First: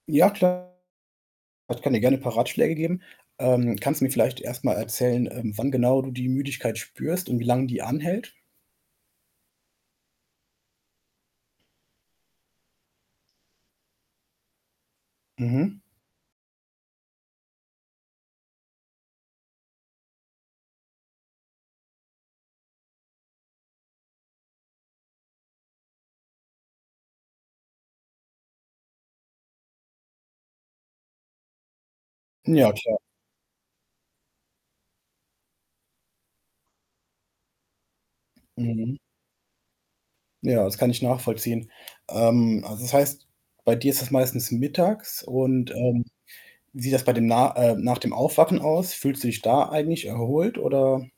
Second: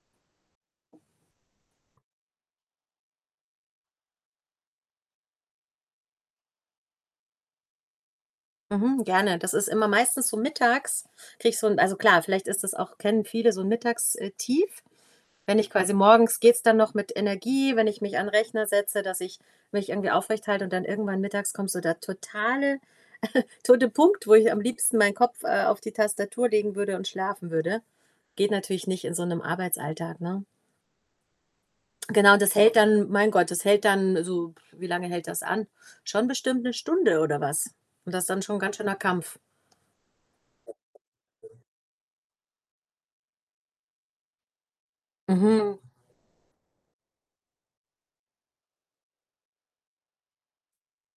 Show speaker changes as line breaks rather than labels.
Ja klar, [unintelligible] kann dir gerne paar Ratschläge geben. Ähm, kannst du mir vielleicht erst mal erzählen, ähm, wann genau du die Müdigkeit spürst und wie lange die anhält?
Mhm, gerne. Das ist immer meistens so mittags kriege ich so 'n also klar, vielleicht ist das auch kennen viele so 'n Mittags äh, Tief. Wenn ich
Mhm.
quasi morgens geht's dann noch mit Energie, wenn ich mich an Rechner setze, dass ich mich irgendwie aufrechthalte und dann irgendwann mittags kommt so der totale tote Punkt, wo ich am liebsten meinen Kopf, äh, auf die Tastatur legen würde und schlafen würde. Geht natürlich nicht in so 'nem Arbeitsalltag, ne? Genau, und das
Ja
hält
klar.
dann mein Gott, das hält dann so wie lange hält das an? Schon bestimmt 1 Stunde oder was und das ist dann schon 'n ganz schöner
Mhm.
Kampf.
Ja, das kann ich nachvollziehen. Ähm, also das heißt, bei dir ist das meistens mittags und,
Mhm.
ähm, wie sieht das bei dem na äh, nach dem Aufwachen aus? Fühlst du dich da eigentlich erholt oder?